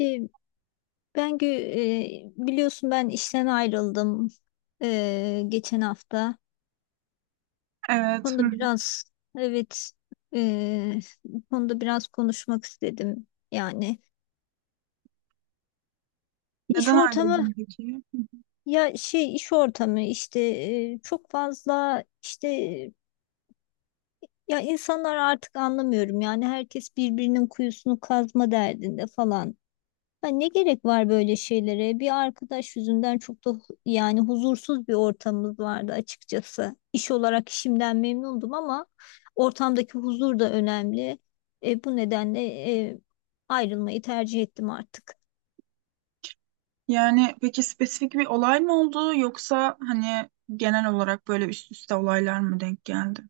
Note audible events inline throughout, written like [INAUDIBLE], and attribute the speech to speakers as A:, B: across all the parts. A: E, ben gö- biliyorsun ben işten ayrıldım geçen hafta. Bu
B: Evet, hı hı.
A: Konuda biraz evet e, bu konuda biraz konuşmak istedim. Yani iş
B: Neden
A: ortamı
B: ayrıldın peki? Hı hı.
A: ya şey iş ortamı işte e, çok fazla işte, insanlar artık anlamıyorum, yani herkes birbirinin kuyusunu kazma derdinde falan. Ya ne gerek var böyle şeylere? Bir arkadaş yüzünden çok da yani huzursuz bir ortamımız vardı açıkçası. İş olarak işimden memnundum ama ortamdaki huzur da önemli. Bu nedenle e, ayrılmayı tercih ettim artık.
B: Yani peki spesifik bir olay mı oldu yoksa hani genel olarak böyle üst üste olaylar mı denk geldi?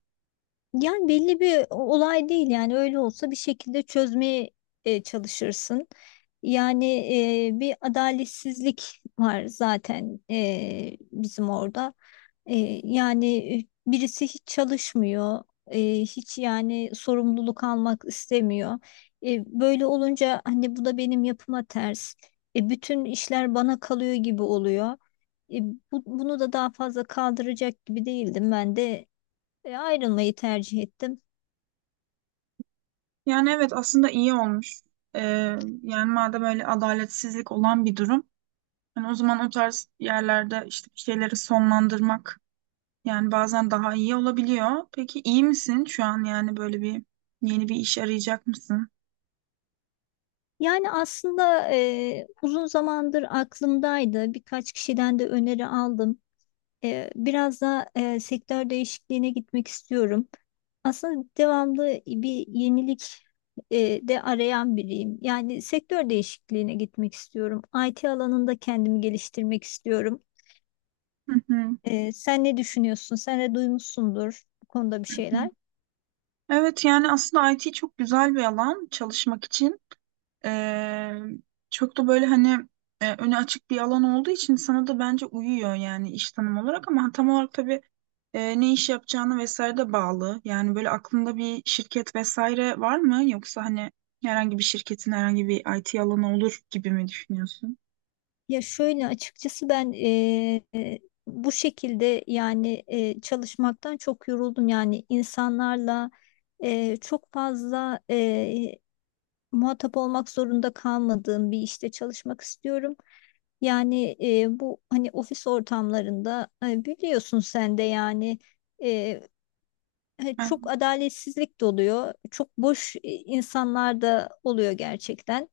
A: Yani belli bir olay değil, yani öyle olsa bir şekilde çözmeye çalışırsın. Yani bir adaletsizlik var zaten bizim orada. E, yani Birisi hiç çalışmıyor, hiç yani sorumluluk almak istemiyor. Böyle olunca hani bu da benim yapıma ters. Bütün işler bana kalıyor gibi oluyor. E, Bunu da daha fazla kaldıracak gibi değildim, ben de ayrılmayı tercih ettim.
B: Yani evet, aslında iyi olmuş. Ee, Yani madem öyle adaletsizlik olan bir durum, hani o zaman o tarz yerlerde işte bir şeyleri sonlandırmak yani bazen daha iyi olabiliyor. Peki iyi misin şu an, yani böyle bir yeni bir iş arayacak mısın?
A: Yani aslında uzun zamandır aklımdaydı. Birkaç kişiden de öneri aldım. Biraz da sektör değişikliğine gitmek istiyorum. Aslında devamlı bir yenilik de arayan biriyim. Yani sektör değişikliğine gitmek istiyorum. IT alanında kendimi geliştirmek istiyorum.
B: Hı hı.
A: Sen ne düşünüyorsun? Sen de duymuşsundur bu konuda bir şeyler.
B: Evet, yani aslında IT çok güzel bir alan çalışmak için. Ee, Çok da böyle hani öne açık bir alan olduğu için sana da bence uyuyor yani iş tanım olarak, ama tam olarak tabii ne iş yapacağına vesaire de bağlı. Yani böyle aklında bir şirket vesaire var mı? Yoksa hani herhangi bir şirketin herhangi bir IT alanı olur gibi mi düşünüyorsun?
A: Ya şöyle açıkçası ben bu şekilde, yani çalışmaktan çok yoruldum. Yani insanlarla çok fazla muhatap olmak zorunda kalmadığım bir işte çalışmak istiyorum. Yani bu hani ofis ortamlarında biliyorsun sen de, yani e,
B: Ha,
A: çok adaletsizlik de oluyor. Çok boş insanlar da oluyor gerçekten.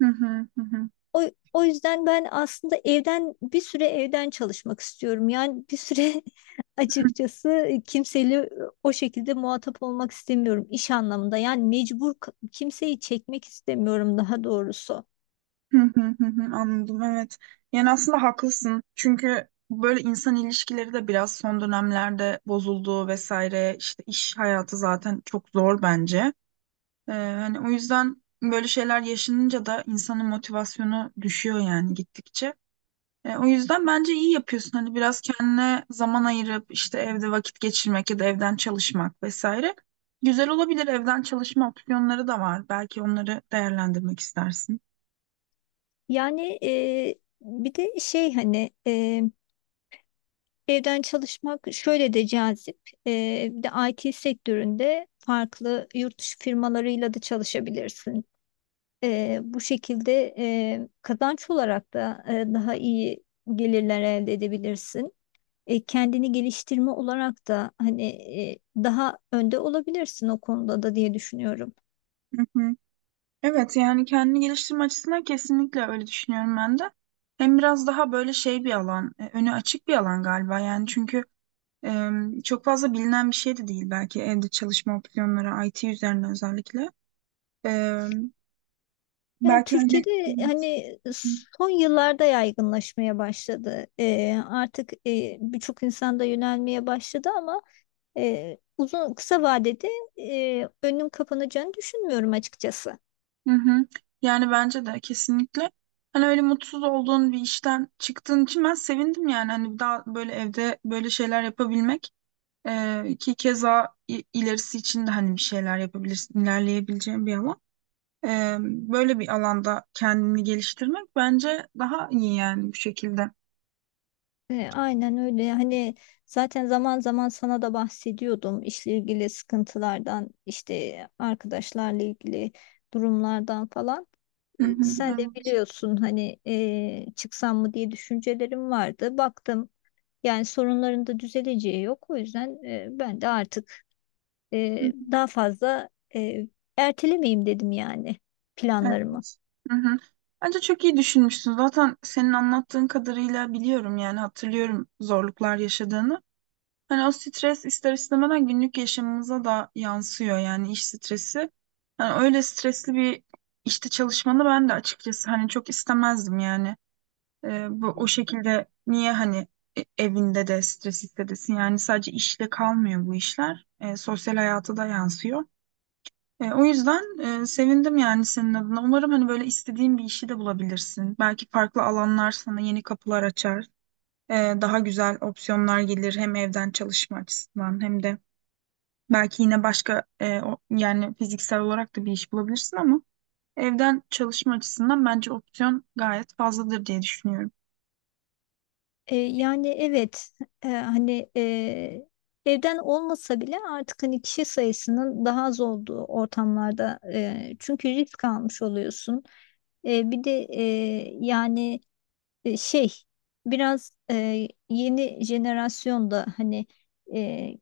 B: hı hı hı, hı.
A: O, o yüzden ben aslında bir süre evden çalışmak istiyorum. Yani bir süre [LAUGHS] açıkçası kimseyle o şekilde muhatap olmak istemiyorum iş anlamında. Yani mecbur kimseyi çekmek istemiyorum, daha doğrusu.
B: Hı hı hı hı, anladım, evet. Yani aslında haklısın. Çünkü böyle insan ilişkileri de biraz son dönemlerde bozuldu vesaire. İşte iş hayatı zaten çok zor bence. Hani o yüzden böyle şeyler yaşanınca da insanın motivasyonu düşüyor yani gittikçe. O yüzden bence iyi yapıyorsun. Hani biraz kendine zaman ayırıp işte evde vakit geçirmek ya da evden çalışmak vesaire. Güzel olabilir, evden çalışma opsiyonları da var. Belki onları değerlendirmek istersin.
A: Yani bir de evden çalışmak şöyle de cazip. Bir de IT sektöründe farklı yurt dışı firmalarıyla da çalışabilirsin. Bu şekilde kazanç olarak da daha iyi gelirler elde edebilirsin. Kendini geliştirme olarak da hani daha önde olabilirsin o konuda da diye düşünüyorum.
B: Hı hı. Evet, yani kendini geliştirme açısından kesinlikle öyle düşünüyorum ben de. Hem biraz daha böyle şey bir alan, önü açık bir alan galiba yani, çünkü e, çok fazla bilinen bir şey de değil belki evde çalışma opsiyonları IT üzerine özellikle. E,
A: Yani
B: Belki yani
A: Türkiye'de hani son yıllarda yaygınlaşmaya başladı. Artık birçok insan da yönelmeye başladı ama uzun kısa vadede önüm kapanacağını düşünmüyorum açıkçası.
B: hı hı. Yani bence de kesinlikle hani öyle mutsuz olduğun bir işten çıktığın için ben sevindim, yani hani daha böyle evde böyle şeyler yapabilmek. Ki keza ilerisi için de hani bir şeyler yapabilirsin, ilerleyebileceğin bir alan. Böyle bir alanda kendini geliştirmek bence daha iyi yani bu şekilde.
A: Aynen öyle. Hani zaten zaman zaman sana da bahsediyordum işle ilgili sıkıntılardan, işte arkadaşlarla ilgili durumlardan falan.
B: Hı hı,
A: Sen de
B: evet.
A: biliyorsun hani, çıksam mı diye düşüncelerim vardı. Baktım. Yani sorunların da düzeleceği yok. O yüzden ben de artık
B: Hı hı,
A: daha fazla e, ertelemeyeyim dedim, yani planlarımı.
B: evet. Hı hı. Bence çok iyi düşünmüşsün. Zaten senin anlattığın kadarıyla biliyorum yani, hatırlıyorum zorluklar yaşadığını. Hani o stres ister istemeden günlük yaşamımıza da yansıyor yani, iş stresi. Hani öyle stresli bir işte çalışmanı ben de açıkçası hani çok istemezdim yani. Bu, o şekilde niye hani evinde de stres hissedesin? Yani sadece işle kalmıyor bu işler. Sosyal hayata da yansıyor. O yüzden sevindim yani senin adına. Umarım hani böyle istediğin bir işi de bulabilirsin. Belki farklı alanlar sana yeni kapılar açar. Ee, Daha güzel opsiyonlar gelir, hem evden çalışma açısından hem de belki yine başka yani fiziksel olarak da bir iş bulabilirsin, ama evden çalışma açısından bence opsiyon gayet fazladır diye düşünüyorum.
A: Yani evet, hani, evden olmasa bile artık hani kişi sayısının daha az olduğu ortamlarda, çünkü risk almış oluyorsun. Bir de yani e, şey biraz yeni jenerasyonda hani e,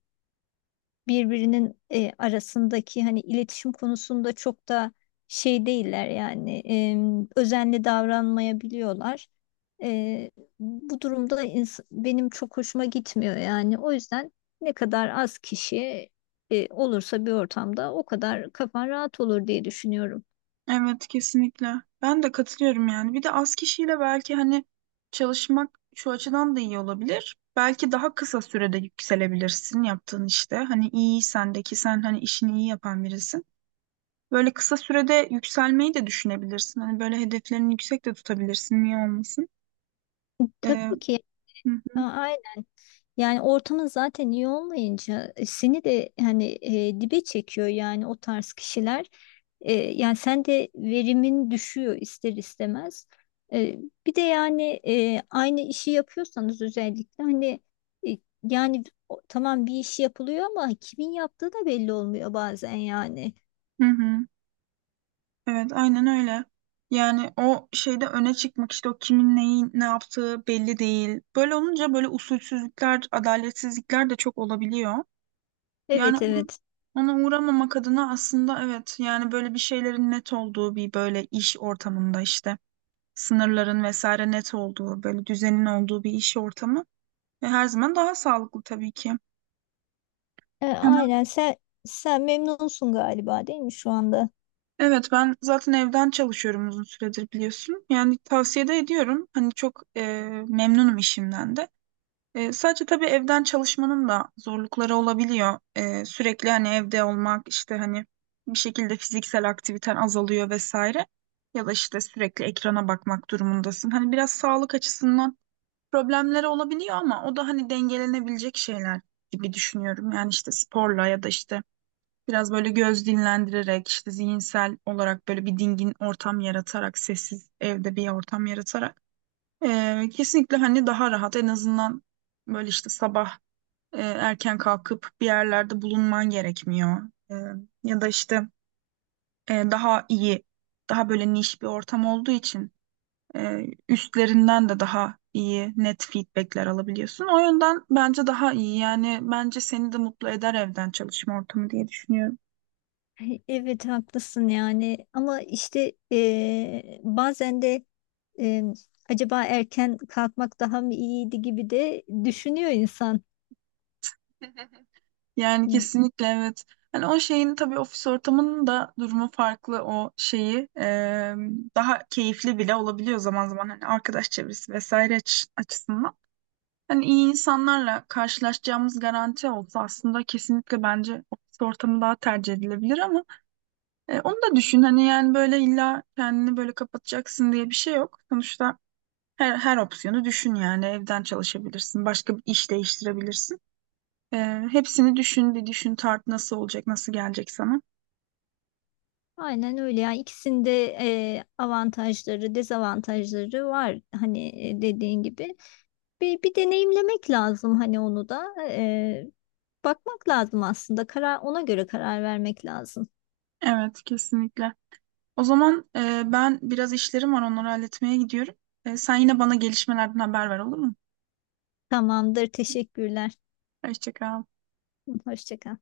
A: birbirinin arasındaki hani iletişim konusunda çok da şey değiller, yani özenli davranmayabiliyorlar. E, Bu durumda benim çok hoşuma gitmiyor, yani o yüzden ne kadar az kişi olursa bir ortamda o kadar kafan rahat olur diye düşünüyorum.
B: Evet, kesinlikle. Ben de katılıyorum yani. Bir de az kişiyle belki hani çalışmak şu açıdan da iyi olabilir. Belki daha kısa sürede yükselebilirsin yaptığın işte. Hani iyi sendeki, sen hani işini iyi yapan birisin. Böyle kısa sürede yükselmeyi de düşünebilirsin. Hani böyle hedeflerini yüksek de tutabilirsin. Niye olmasın? Ee,
A: Tabii ki.
B: hı
A: a- Yani ortamın zaten iyi olmayınca seni de hani dibe çekiyor yani, o tarz kişiler. Yani sen de verimin düşüyor ister istemez. E, Bir de yani, aynı işi yapıyorsanız özellikle hani, e, yani tamam, bir iş yapılıyor ama kimin yaptığı da belli olmuyor bazen yani.
B: hı, hı. Evet, aynen öyle. Yani o şeyde öne çıkmak, işte o kimin neyi ne yaptığı belli değil. Böyle olunca böyle usulsüzlükler, adaletsizlikler de çok olabiliyor. Yani
A: Evet, evet.
B: ona uğramamak adına aslında, evet yani böyle bir şeylerin net olduğu bir böyle iş ortamında, işte sınırların vesaire net olduğu böyle düzenin olduğu bir iş ortamı ve her zaman daha sağlıklı tabii ki. Hemen.
A: Aynen. Sen memnunsun galiba, değil mi şu anda?
B: Evet, ben zaten evden çalışıyorum uzun süredir, biliyorsun. Yani tavsiye de ediyorum. Hani çok memnunum işimden de. Sadece tabii evden çalışmanın da zorlukları olabiliyor. Sürekli hani evde olmak, işte hani bir şekilde fiziksel aktiviten azalıyor vesaire. Ya da işte sürekli ekrana bakmak durumundasın. Hani biraz sağlık açısından problemleri olabiliyor, ama o da hani dengelenebilecek şeyler gibi düşünüyorum. Yani işte sporla ya da işte biraz böyle göz dinlendirerek, işte zihinsel olarak böyle bir dingin ortam yaratarak, sessiz evde bir ortam yaratarak. Kesinlikle hani daha rahat, en azından böyle işte sabah erken kalkıp bir yerlerde bulunman gerekmiyor. Ee, Ya da işte daha iyi, daha böyle niş bir ortam olduğu için e, üstlerinden de daha iyi net feedbackler alabiliyorsun. O yönden bence daha iyi, yani bence seni de mutlu eder evden çalışma ortamı diye düşünüyorum.
A: Ay, evet haklısın yani, ama işte bazen de eee, acaba erken kalkmak daha mı iyiydi gibi de düşünüyor insan.
B: Yani kesinlikle, evet. Hani o şeyin tabii, ofis ortamının da durumu farklı, o şeyi daha keyifli bile olabiliyor zaman zaman hani arkadaş çevresi vesaire açısından. Hani iyi insanlarla karşılaşacağımız garanti olsa aslında kesinlikle bence ofis ortamı daha tercih edilebilir, ama onu da düşün hani, yani böyle illa kendini böyle kapatacaksın diye bir şey yok. Sonuçta her opsiyonu düşün yani, evden çalışabilirsin, başka bir iş değiştirebilirsin. Hepsini düşün, bir düşün, tart nasıl olacak, nasıl gelecek sana.
A: Aynen öyle. Yani ikisinde avantajları, dezavantajları var hani, dediğin gibi. Bir deneyimlemek lazım hani, onu da. Bakmak lazım aslında, ona göre karar vermek lazım.
B: Evet, kesinlikle. O zaman ben biraz işlerim var, onları halletmeye gidiyorum. Sen yine bana gelişmelerden haber ver, olur mu?
A: Tamamdır, teşekkürler.
B: Hoşça kal.
A: Hoşça kal.